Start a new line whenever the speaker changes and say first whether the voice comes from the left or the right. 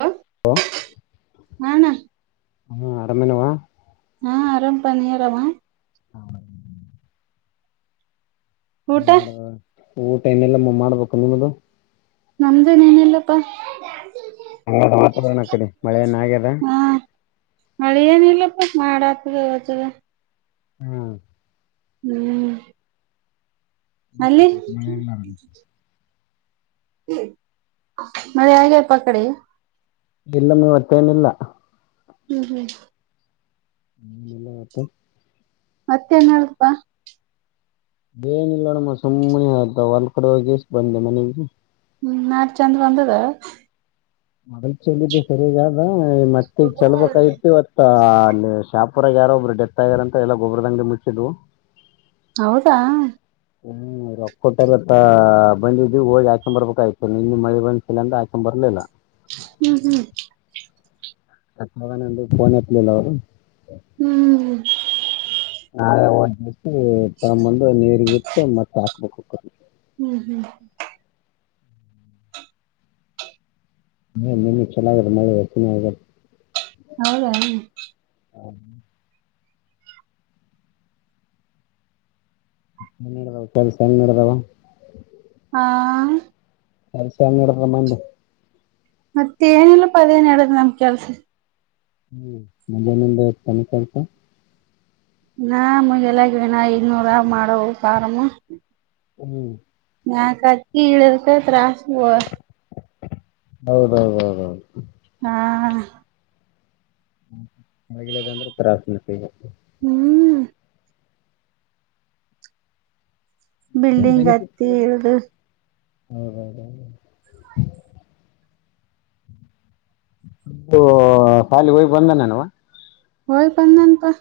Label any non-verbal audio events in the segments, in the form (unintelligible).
right: ಹಾ
left: ಹಲೋ
right: ಅಣ್ಣ
left: ಹ್ಮ ಆರಾಮೇನವಾ
right: ಹಾ ಆರಾಮ್ ಪ ನೀ ಆರಾಮ
left: ಹೌ (inaudible)
right: ಊಟ
left: ಹೇಳವ್ವ ಊಟ ಇನ್ನ ಇಲ್ಲ ಮಾಡ್ಬೇಕು ನಿಮ್ಮದು
right: ನಮ್ದೇನ್ ಏನಿಲ್ಲಪ್ಪಾ
left: ಹೆಂಗಾದ ವಾತಾವರಣ ಆ ಕಡೆ ಮಳೆ ಏನ್ ಆಗ್ಯದ
right: ಮಳೆ ಏನಿಲ್ಲಪ್ಪ ಮಾಡ ಆತದ ಹೊಯ್ತಾದ
left: ಹಾ
right: ಹ್ಮ್ ಅಲ್ಲಿ
left: ಮಳೆ ಇಲ್ಲ
right: ಮಳೆ ಹೆಗಪ್ಪ ಅ ಕಡೆ
left: ಇಲ್ಲಮ್ಮ ಇವತ್ತೇನಿಲ್ಲ
right: ಹ್ಮ್ ಹ್ಮ್
left: ಹ್ಮ್ ಮಲ್ಲ ಅ (unintelligible)
right: ಮತ್ತೆ ನ್ ಹೇಳಪ್ಪ
left: ಬೇ ನಿಲ್ಲೋಣಮ್ಮ ಸುಮ್ಮನೆ ಆಯತ ಹೊಲ್ ಕಡೆ ಎಷ್ಟ ಬಂದೆ ಮನೆಗೆ
right: ಹ್ಮ್ (inaudible) ಚೆಂದ ಬಂದಿದೆ
left: ಮೊದ ಚಲಿದ್ದ ಸರಿಗಾದ ಮತ್ತೆ ಚೆಲ್ಬೇಕಾಗಿತ್ತುವತ್ತ ಆ ಅಲ್ಲಿ ಶಾಪುರಾಗ ಯಾರೊಬ್ರು ಡೆಷಳತ್ ಆಗ್ಯಾರಂತ ಎಲ್ಲ ಗೊಬ್ಬರದಂಗ್ಗೆ ಮುಚ್ಚಿದ್ವು.
right: ಹೌದಾ
left: ಹ್ಮ್ ಕೊಟ್ಟರತ್ತ ಬಂದಿದ್ದವಿ ಹೋಗಿ ಹಾಕೊಂಡ್ ಬರ್ಬೇಕ ಆ್ತು ನಿನ್ನ ಮಳೆ ಬಂದ್ಸಿಲ್ಲ ಅಂತ ಹಾಕೊಂಡ್ ಬರ್ಲಿಲ್ಲ
right: ಹ್ಮ್ ಹ್ಮ್
left: ಅ ನಂದು ಫೋನ್ ಎತ್ತಲಿಲ್ಲ ಅವರು.
right: ಹ್ಮ್
left: (inaudible) ನಮ್ಮಂದು ನೀರಿಗೆ ಬಿಟ್ಟ ಮತ್ತೆ ಹಾಕಬೇಕ.
right: ಹ್ಮ್ ಹ್ಮ್
left: ಹ್ಮ ನಿನ್ನ ಚನ್ನಾಗಲ್ಲ ಮಳೆ ಚ ಆ
right: ಹೌದ
left: ಹೌ (inaudible) ದಾವ ಸರಿ ಸಣ್ಣ ಇದಾವ
right: ಹಾ
left: ಕೆಲಸ ಹೆಂನ್ನಡಮ
right: ಮತ್ತೇಏನಿಲ್ಲಪ್ಪ ಅದೇನ ಹೇಳದು ನಮ ಕೆಲ್ಸ,
left: ಹ್ಮ್ ಮಂಜದನಿಂದ ತನ ಕಳ್ತ
right: ನಾ ಮುಗಲ್ಲಾಗಿನ ಐದ್ನೂರ ಮಾಡವ ಆರಾಮ
left: ಹ್ಮ್
right: ನಕಕಿ ಇಳಕ ತತ್ರಾಸ ಹ
left: ಹೌದೌದೌದೌದು
right: ಹಾ
left: ಹಾಗಂದ್ರೆ ತಾಸನ
right: ಹ್ಮ್ ಬಿಲ್ಡಿಂಗ್ ಹತ್ತ ಇಳ್ದ
left: (unintelligible) ಸಾಲಿ ಹೋಗ್ ಬಂದಾನನವ?
right: ಹಯ್ ಬಂದಾನಪ್ಪಾ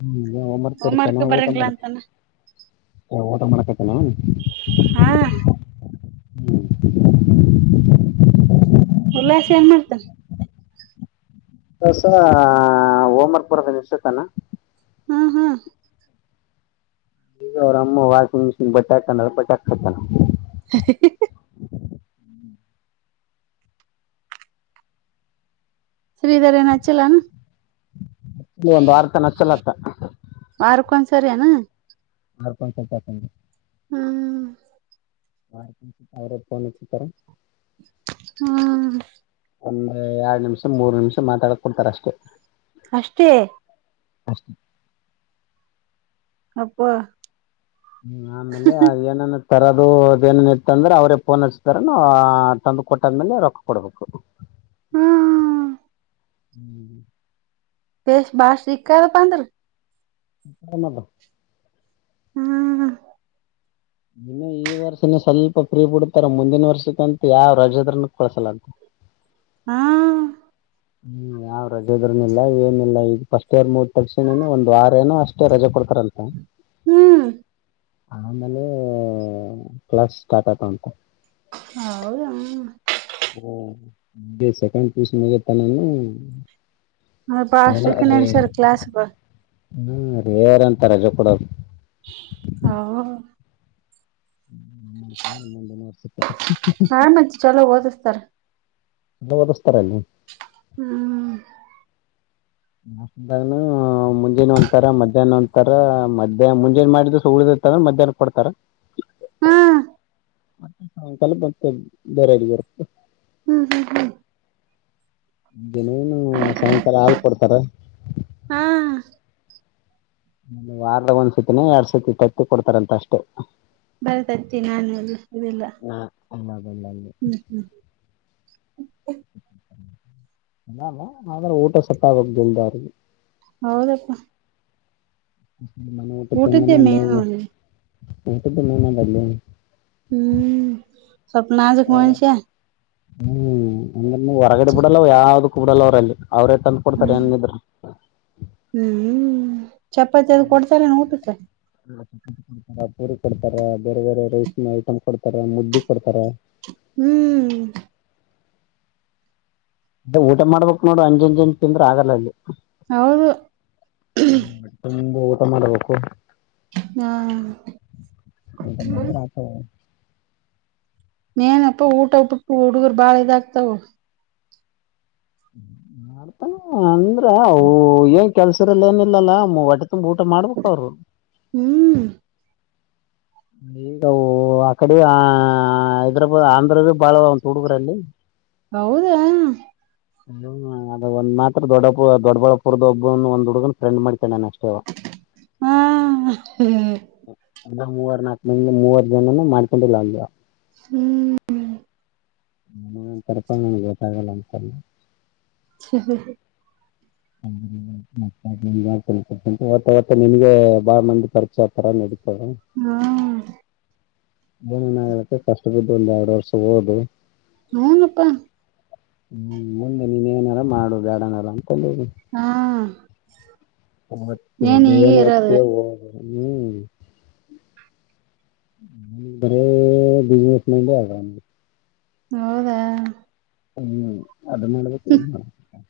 left: ಹ್ಮ್ ಮಾಡತತನಾ ಊಟ ಮಾಡ
right: ಅಂತಾನ
left: ಊಟ ಮಾಡಕತನ?
right: ಹಾ
left: ಹ್ಮ್
right: ಉಲ್ಲಾಸ ಏನ್ ಮಾಡ್ತನ?
left: ಸ ಹೋಮವರ್ಕ್ ಬರದ ಇಷ್ಟತನಾ
right: ಹ್ಮ್ ಹ್ಮ್
left: ಈಗ ಅವ್ರ ಅಮ್ಮ ವಾಷಿಂಗ್ ಮಿಷಿನ್ ಬಟಾಕನ ಬಟಾಕ್ ಹತಾನ
right: (unintelligible) ಶ್ರೀಧರನ ಹಚಲಾನ
left: ಇಲ್ಲಿ ಒಂದ್ ವಾರ ತನ ಹಚ್ಚಲತ್ತ
right: ವರರ್ಕ್ಕೊಂದ ಸರಿ ನ
left: (unintelligible)
right: ಹ್ಮ್
left: ಹಾಕ ಅವರಫೋನ್ ತರ
right: ಹ್ಮ
left: ಒಂದ ಎರಡ್ ನಿಮಿಷ ಮೂರ್ ನಿಮಿಷ ಮಾತಾಡಕ್ ಕೊಡ್ತಾರ ಅಷ್ಟೇ
right: ಅಷ್ಟೇ?
left: ಹ
right: ಅಪ್ಪ
left: ಹ್ಮ್ ಆಮೇಲೆ ಏನನ್ ತರದದು ಅದೇನನ್ ಇತ್ತ ಅಂದ್ರೆ ಅವ್ರೇ ಫೋನ್ ಹಸತಾರ ತಂದು ಕೊಟ್ಟಾದ್ಮೇಲೆ ರೊಕ್ಕ ಕೊಡ್ಬೇಕು
right: ಹ್ಮ್ ಹ್ಮ್
left: ಹ್ಮ್
right: ಬ ಬಾಳ್ ಸಿಕ್ಕ ಬಾಂದ್ರ
left: ಮಾಡದು
right: ಹ್ಮ್
left: ಇನ್ನು ಈ ವರ್ಷನ ಸ್ವಲ್ಪ ಫ್ರೀ ಬಿಡ್ತಾರ ಮುಂದಿನ ವರ್ಷಕ್ಕಂತ ಯಾವ್ ರಜದ್ರನ ಕಳ್ಸಲಂತ ಹ
right: ಹಾ
left: ಹ್ಮ್ ನಾವ್ ರಜೆ ಇದ್ರನ ಇಲ್ಲ ಏನಿಲ್ಲ ಈಗ ಫಸ್ಟ್ ಇಯರ್ ಮೂದ ತರ್ಸಣನು ಒಂದ ವಾರಏನನು ಅಷ್ಟೇ ರಜೆ ಕೊಡ್ತಾರಂತೆ
right: ಹ್ಮ್
left: ಆಮೇಲೆ ಕ್ಲಾಸ್ ಸ್ಟಾರ್ಟ್ ಆತವಂತ
right: ಹೌದ
left: ಓ ಸೆಕ ಪಗತಾನ
right: ಹ ಪಾಸ್ನನು ಚಿರ್ಕ್ಲಾಸ್ಪ
left: ಹ್ಮ್ ರೇರ್ಂತ ರಜೆ ಕೂಡದು
right: ಹೌ
left: ಮುಂದಿನ ವರ್ಷಕ್ಕೆ
right: ಹಾ ಮತ್ತ ಚಲೋ ಓದತಾರ
left: ನ ಓದಸ್ತಾರಲ್ಲ
right: ಹ್ಮ್
left: ನಾ ಮುಂಜಾನ ಒಂತರ ಮಧ್ಯಾಹ್ನ ಒಂತರ ಮಧ್ಯಾಹ್ ಮುಂಜಾನನ್ ಮಾಡಿದ್ ಸು ಉಳ್ದ ಇಂದ್ರ ಮಧ್ಯಾಹ್ನ ಕೊಡ್ತಾರ
right: ಹಾ
left: ಮತ್ತ ಸಾಯಂಕಾಲ ಮತ್ತೆ ಬೇರೆಡಿಗೆರು
right: ಹ್ಮ್ ಹ್ಮ್ ಹ್ಮ್
left: ನ ನು ಸಾಯಂಕಾಲ ಹಾಲ್ ಕೊಡ್ತಾರ
right: ಹಾ
left: ಒ ವಾರದ ಒಂದ್ ಸತಿನ ಎರಡ್ ಸತಿ ತತ್ತಿ ಕೊಡ್ತಾರಂತ ಅಷ್ಟೇ
right: ಬರ್ತತಿ ನಾನು ಇಲ್ಲ ಇದೆಿಲ್ಲ
left: ಅಲ್ಲಲ್ಲ ಅಲ್ಲ ಬೆಲ್ಲ ಅಲ್ಲಿ
right: ಹ್ಮ್ ಹ್ಮ್
left: ಅಲ್ಲ ಆದ್ರೆ ಊಟ ಸಪಾಗೋಗದಲ್ದಗ
right: ಹೌದಪ್ಪ
left: ನಿಮ್ಮ ಊಟ ತಿಿಂದನೆ ಅಲ್ಲ
right: ಮೇನ್ ನೋಡ್ರಿ
left: ಊಟ ತಿಿಂದಲ್ಲ
right: ಹ್ಮ್ ಸಪ್ನಾ ಜ ಗುಮಸ
left: ಹ್ಮ್ ಅಂದ್ರ ಹೊರಗಡೆ ಬಿಡಲ್ಲವ ಯಾವ್ದಕ್ ಬಿಡಲ್ಲ ಅವ್ರಲ್ಲಿ ಅವ್ರೇ ತಂದ ಕೊಡ್ತಾರೆ
right: ಹ್ಮ್
left: ಏನಿದ್ರ
right: ಹ್ಮ್ ಚಪಾತಿ ಅ ಕೊಡ್ತಾರೆ ನ ತ ಸ
left: ಕೊಡ್ತಾರ ಪೂರಿ ಕೊಡ್ತಾರ ಬೇರೆ ಬೇರೆ ರೈಸ್ ಐಟಮ್ ಕೊಡ್ತಾರ ಮುದ್ದಿ ಕೊಡ್ತಾರ
right: ಹ್ಮ್
left: ಅ ಊಟ ಮಾಡ್ಬೇಕಕ್ ನೋಡು ಅಂಜಂಜ ಜನ್ ತಿಂದ್ರರು ಆಗಲ್ಲ ಅಲ್ಲಿ
right: ಅವರು
left: ಪ್ಪ ಮಾಡಬೇಕು
right: ಹ
left: ಎಂತ ಮಾಡಿದ್ರೆ ಆತ
right: ಏನಪ್ಪಾ ಊಟ ಬಿಟ್ಟು ಹುಡುಗರ್ ಬಾಳ ಇದಾಗ್ತಾವ
left: ಮಾಡ್ತಾನ ಅಂದ್ರ ಅವು ಏನ್ ಕೆಲ್ಸರಲ್ಲ ಏನಿಲ್ಲಲ್ಲ ಒಟ್ಟ ತುಂಬ ಊಟ ಮಾಡ್ಬೇಕ ಅವರು
right: ಹ್ಮ್
left: ಈಗ ಆ ಕಡೆ ಆ ಹೈದ್ರಾಬಾದ್ ಆಂಧ್ರದ ಬಾಳ ಒಂದು ಹುಡುಗರಲ್ಲಿ
right: ಹೌದಾ
left: ಅ ಒಂದ ಮಾತ್ರ ದೊಡ್ಡ ದೊಡ್ಡಬಾ ಪುರದ ಒಬ್ಬ ಒಂದ್ ಹುಡ್ಗನ್ ಫ್ರೆಂಡ್ ಮಾಡ್ ಎ ನಷ್ಟ
right: ಹಾ
left: ಅ ಮೂವರ್ ನಾಲ್ಕು ಮಿಂದ ಮೂವರ್ ಜನನು ಮಾಡ್ಕೊಂಡಿಲ್ಲ ಅಲ್
right: ಹ್ಮ್
left: ಕರ್ಕೋ ಬಂದೆ ಲೇಟ್ ಆಗಲ್ಲ ಅಂತ
right: ಹ ಹಾ ಹ
left: ಹ ಅವತ್ತ ನಿಮಗೆ ಬಾಳ ಮಂದಿ ಪರಿಚಯ ತರ ನಡೀ
right: ಹ್ಮ
left: ನ್ ನ ಆಗಲತ್ತ ಕಷ್ಟದ್ದು ಒಂದು ಎರಡು ವರ್ಷ ಹೋದು
right: ಹಾ ಅಪ್ಪಾ
left: ಹ್ಮ್ ಮುಂದೆ ನೀನ್ ಏನಾರ ಮಾಡು ಬೇಡನಾರ ಅಂತಂದಿ
right: ಹಾ
left: ಮತ್ತೆ
right: ಏನ್ ಹೀಗೆ
left: ಬೇನು
right: ಇರೋದು
left: ಹೊತ್ತೆ ಹ್ಮ್ ಬರ ಬಿಜನೆಸ್ ಮೈಗ
right: ಹೌದಾ
left: ಹ್ಮ್ ಅದ ನೊಡೋಬೇಕ ಇದುನೋಡಬೇಕ್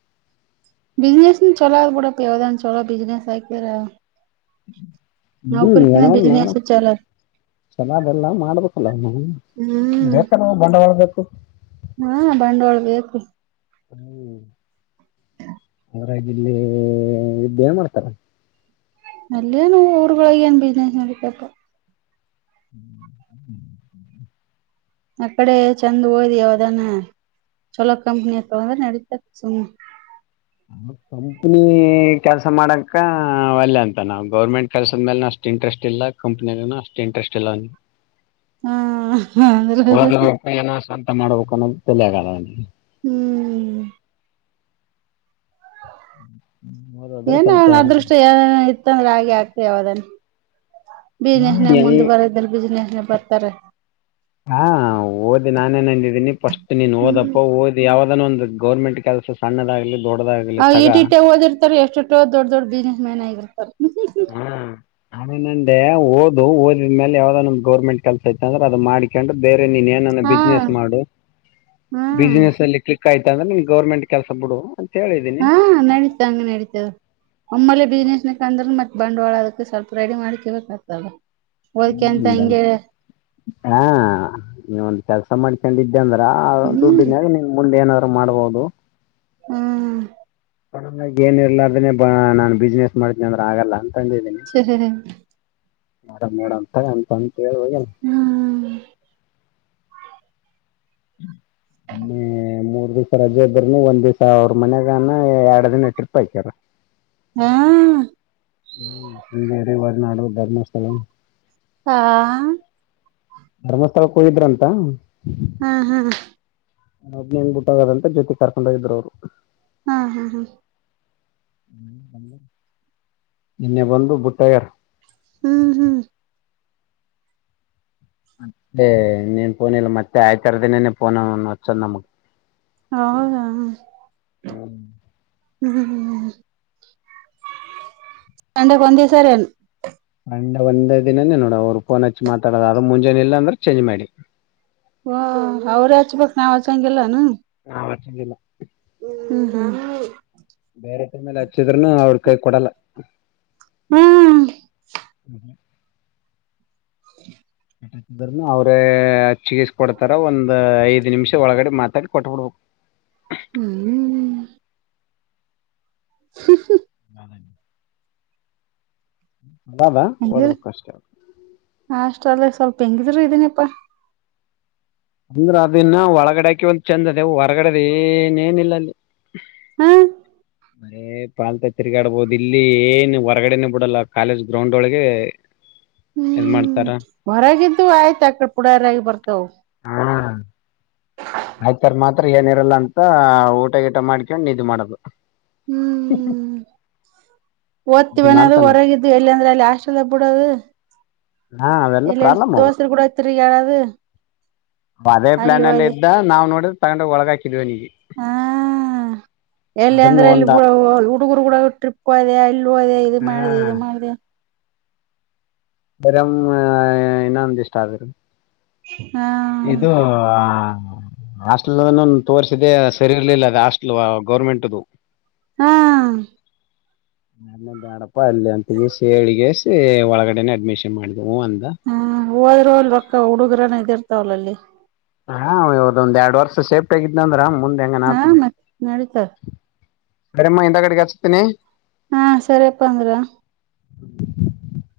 right: ಬಿಸಿನನೆಸ್ ನೂ ಚಲೋ ಆದ ಬುಡಪ್ಪ ಯಾವ್ದ ಚಲೋ ಬಿಸಿನನೆಸ್ ಆರಿದ್ರ
left: ಹ್ಮ್ ಏನನ ಮಾಡಮ
right: ಬಿಸ್ನೆಸ್ ಚಲೋ
left: ಚಲೋದೆಲ್ಲ ಮಾಡಬೇಕು
right: ಹ್ಮ್
left: ಬಂಡವಾಳ ಬೇಕು
right: ಹಾ ಬಂಡವಾಳ ಬೇಕು
left: ಹ ಅದರಾಗಿಲ್ಲಿ ಇದ್ದ ಏನ್ ಮಾಡ್ತಾರ
right: ಅಲ್ಲೆನ ಊರುಗಳ ನ್ ಬಿಸಿನನೆಸ್ ನಡಿತದಪ್ಪ
left: ಹ್ಮ
right: ಆ ಕಡೆ ಚೆಂದ್ ಓದಿ ಯಾವದಾನ ಚೊಲೋ ಕಂಪನಿಯ ತೊಗಂಡ್ರ ನ ಡಿತಾದ ಸುಮ್ಮನೆ
left: ಕಂಪನಿ ಕೆಲ್ಸ ಮಾಡಕ ಒಲ್ಲೆ ಅಂತ ನಾವವು ಗೌರ್ಮೆಂಟ್ ಕೆಲ್ಸದ ಮೇಲೆ ನೆ ಅಷ್ಟ ಅಷ್ಟ ಇಂಟ್ರೆಸ್ಟ್ ಇಲ್ಲ ಕಂಪ್ನಿ ಅಷ್ಟ ಇಂಟ್ರೆಸ್ಟ್ ಇಲ್ಲ ಅವನಿಗೆ
right: ಹಾ ಅಂದ್ರ
left: ಓದಬೇಕ ಏನ ಸ್ವಂತ ಮಾಡ್ಬೇಕು ಅನ್ನೋದು ತೆಲೆಗಾದ ಅವ್ನಿಗೆ
right: ಹ್ಮ್
left: ಓದೋದು
right: ಏನ
left: ಸ್ವಲ್ಪ
right: ಅವನ್ ಅದೃಷ್ಟ ಇತ್ತಂದ್ರೆ ಹಾಗಗೆ ಆಗ್ತ ಯಾವದನ್ ಬಿಜ್ನೆಹನೆ
left: ಹೆಂಗ್
right: ಮುಂದುವರೆದ್ದ್ರ ಬಜ್ನೇಸ್ನೆ ಬರ್ತಾರೆ
left: ಹಾ ಓದಿ ನಾ ನಾನೆನ್ ದ್ದೀನಿ ಫಸ್ಟ್ ನೀನ್ ಓದಪ್ಪ
right: ಹ್ಮ್
left: ಓದ್ ಯಾವ್ದಾದಾನ ಒಂದು ಗೌರ್ಮೆಂಟ್ ಕೆಲಸ ಸಣ್ಣದಾಗ್ಲಿ.
right: ಆ ಇಟ್ ಇಟ್ಟ ಓದಿರ್ತಾರೆ ಎಷ್ಟುಟ್ಟ ದೊಡ್ಡ ದೊಡ್ ಬಿಸ್ನೆಸ್ ಮ್ಯಾನ್ ಆಗಿರ್ತಾರ
left: ನಾನೆಂದ ಓದು ಓದಿದ ಮೇಲೆ ಯಾವ್ದ ನಮ ಗೌರ್ಮೆಂಟ್ ಕೆಲಸ ಇತಂದ್ರ ಅದು ಮಾಡಿ ಕೆಂಡು ಬೇರೆ ನೀನ್ ಏನ
right: ಹಾ
left: ಬಿಸ್ನನೆಸ್ ಮಾಡು
right: ಹ್ಮ್
left: ಬಿಸ್ನಸ್ ಅಲ್ಲಿ ಕ ಆಯ್ತ ತಂದ್ರ ನಿ ಗೌರ್ಮೆಂಟ್ ಕೆಲಸ ಬಿಡು. ಹೇಳಿದೀನಿ
right: ಹಾ ನಡೀತ ಹಂಗ ನಡೀತದ ಒಮ್ಮಳೆ ಬಿಸ್ನೆಸ್ ನ ಅಂದ್ರ ಮತ್ತೆ ಬಂಡವಾಳದಕ್ಕೆ ಸ್ವಲ್ಪ ರೈಡಿ ಮಾಡಕ ಪತಲ್ಲ
left: ಹ್ಮ್ ಬ ಹಾ ನೀ ಒಂದು ಕೆಲಸ ಮಾಡಕೊಂಡಿದ್ದಿ ಡ್ಂದ್ರ ಆ
right: ಹ್ಮ್
left: ದುಡ್ಡಿನಾಗ ನಿನ್ ಮುಂದೆ ಏನಾದ್ರು ಮಾಡ್ಬಹದು
right: ಹ್ಮ್
left: ಏನ್ ಇರ್ಲಾರ್ದನೆ ಬಾ ನಾನ್ ಬಿಸ್ನೆಸ್ ಮಾಡ್ತನಿ ಅಂದ್ರೆ ಆಗಲ್ಲ
right: ಚ ಹಾಹಾ
left: ಮಾಡಮ ನೋಡಮ ತೊಗೊ ಅಂತನ್
right: ಹ್ಮ
left: ಮ ಮೂರ್ ದಿವಸ ರಜೆ ಇದ್ದರೇನು ಒಂದ್ ದಿವಸ್ ಅವ್ರ ಮನ್ಯಗಾನ ಎರಡು ದಿನ ಟ್ರಿಪ್ ಆಕ್ಯಾನ್
right: ಹ್ಮ
left: ಹ್ಮ ಶೃಂಗೇರಿ ವರನಾಡು ಧರ್ಮಸ್ಥಳ
right: ಹಾ
left: ಧರ್ಮಸ್ಥಳಕ್ಕೆ ಹೋಗಿದ್ರಂತ
right: ಹ್ಮ ಹಾ
left: ಹದನೇಂಗ್ ಬಿಟ್ಟದಂತ ಜೊತೆ ಕರ್ಕೊಂಡ್ ಹೋಗಿದ್ರು ಅವ್ರು
right: ಹಾ ಹಾ ಹಾ
left: ನಿನ್ನೆ ಬಂದು ಬುಟ್ಟ ಹೊಗ್ಯಾರ
right: ಹ್ಮ್ ಹ್ಮ್
left: ಮತ್ತೆ ನೀನ್ ಪೋನ್ ಇಲ್ಲ ಮತ್ತೆ ಆಯ್ತರದಿನೇನೆ ಪಫೋನ್ಚ್ಚಂದ ನಮ್ಮ ಗ್
right: ಹೌದಾ
left: ಹ್ಮ್
right: ಹ್ಮ್ ಹ್ಮ್ ಸಂಡೆಗೆ ಒಂದೆಸಾರಿನ
left: ಸಂಡೇ ಒಂದೇ ದಿನಾನೇ ನೋಡ ಅವ್ರು ಫೋನ್ ಹಚ್ಚಿ ಮಾತಾಡೋದು ಅದು ಮುಂಜಾನೆ ಇಲ್ಲ ಅಂದ್ರೆ ಚೇಂಜ್ ಮಾಡಿ
right: ಹಾ ಅವ್ರ ಹಚ್ಬೇಕ್ ನಾವ್ ಆಚಂಗಿಲ್ಲೆನ
left: ನಾವ ಹಚ್ಚಂಗಿಲ್ಲ
right: ಹ್ಮ್ ಹ್ಮ
left: ಬೇರೆ ಟೈ ಮೇಲೆ ಹಚ್ಚಿದ್ರುನು ಅವ್ರ ಕೈ ಕೊಡಲ್ಲ
right: ಹ್ಮ್
left: ಹ್ಮ
right: ಹ
left: ಅವ್ರೇ ಹಚಿಗೆಸ್ ಕೊಡ್ತಾರ ಒಂದ್ ಐದ್ ನಿಮಿಷ ಒಳಗಡೆ ಮಾತಾಡಿ ಕೊಟ್ಬಡ್ಬೇಕು (unintelligible)
right: ಹ್ಮ್ ಹ
left: (unintelligible) ಅ ಓದಬೇಕಷ್ಟೆ
right: ಅಲ್ಲೆ ಸ್ವಲ್ಪ ಹೆಂಗಿದ್ರು ಇದೀನಪ್ಪಾ
left: ಅಂದ್ರ ಅದನ್ನ ಒಳಗಡೆಕ ಒಂದು ಚೆಂದ ಅದವಿ ಹೊರಗಡೆದು ಏನೇಏನಿಲ್ಲ ಅಲ್ಲಿ
right: ಹ್ಮ
left: ಬರೇ ಪಾಲ್ತ ತಿರ್ಗಾ ಆಡ್ಬಹದು ಇಲ್ಲಿ ಏನ್ ಹೊರಗಡೆನೆೇ ಬಿಡಲ್ಲ ಕಾಲೇಜ್ ಗ್ರೌಂಡ್ ಒಳಗೆ ಇದ್
right: ಹ್ಮ್
left: ಮಾಡ್ತಾರ
right: ಹೊರಗಂತು ಆಯ್ತ ಅಕಡೆ ಪುಡಾರಾಗಿ ಬರ್ತಾವ
left: ಹಾ ಆಯ್ತಾರ್ ಮಾತ್ರ ಏನಿರಲ್ಲ ಅಂತ ಊಟ ಗೀಟ ಮಾಡ್ಕೊಂಡು ನಿಧ್ದಿ ಮಾಡೋದು
right: ಹ್ಮ್
left: ನಿದ್ದೆ
right: ಓದ್ತೀವಿನದು
left: ಮಾಡ್ತಾನಂತೆ
right: ಹೊರಗಿದ್ದು ಎಲ್ಲ ಅಂದ್ರೆ ಅಲ್ಲಿ ಹಾಸ್ಟೆಲ್ ಬಿಡೋದು
left: ಹಾ ಅವೆಲ್ಲ
right: ಇಲ್ಲ
left: ಪ್ರಾಬ್ಲಮ್ ಅವು
right: ದೋಸ್ತರು ಕೂಡ ತರಿಗಾಡುದು
left: ಅದೇ ಪ್ಲಾನ್ ಅಲ್ಲ ಇದ್ದ ನಾವ್ ನೋಡ್ರ ತಗೊಂಡ್ ಹೋಗಿ ಒಳಗಾ
right: ಹ್ಮ ಎಲ್ಲಿ
left: ಅದನ್ನ
right: ಅಂದ್ರೆ ಇಲ್ಲಿ
left: ಒಂದ
right: ಹುಡುಗರು ಕೂಡ ಟ್ರಿಪ್ ಹೋದೆ ಇಲ್ಲಿ ಹೋದೆ ಇ
left: ಹಾ
right: ಮಾಡ್ದ ಇದ ಮಾಡಿದೆ
left: ಬರ ಇನ್ನ ಅಂದ ಇಷ್ಟ ಆದರೀ
right: ಹಾ
left: ಇದುಆ ಹಾಸ್ಟೆಲ್ ತೋರ್ರಿಸಿದೆೆ ಸರಿ ಇರ್ಲಿಲ್ಲ ಅದು ಹಾಸ್ಟೆಲ್ ಗೌರ್ಮೆಂಟ್ದು
right: ಹಾ
left: ನ ಬೇಡಪ್ಪಾ ಅಲ್ಲಿ ಅಂತಗೆಸಿ ಹೇಳಗೆಸಿ ಒಳಗಡೆನೆ ಅಡ್ಮಿಷನ್ ಮಾಡಿದ
right: ಹ್ಮ ಹೋದ್ರೂ ಹೊಲ್ ರೊಕ್ಕ ಹುಡುಗರನ ಇದಿ ಇರ್ತಾವಲ್ಲ ಅಲ್ಲಿ
left: ಹಾ ಇವದೊಂದ್ ಎರಡ್ ವರ್ಷ ಶೇಫ್ಟ ಆಗಿದ್ನ ಅಂದ್ರ ಮುಂದೆ ಹೆಂಗನಾ
right: ಹಾ
left: ಆತದ
right: ಮತ್ ನಡೀತಾರ
left: ಕರೆಮ್ಮ ಹಿಂದ ಕಡೆಗೆ ಹಚ್ತೀನಿ
right: ಹಾ ಸರಿಯಪ್ಪ ಅಂದ್ರ
left: ಹ್ಮ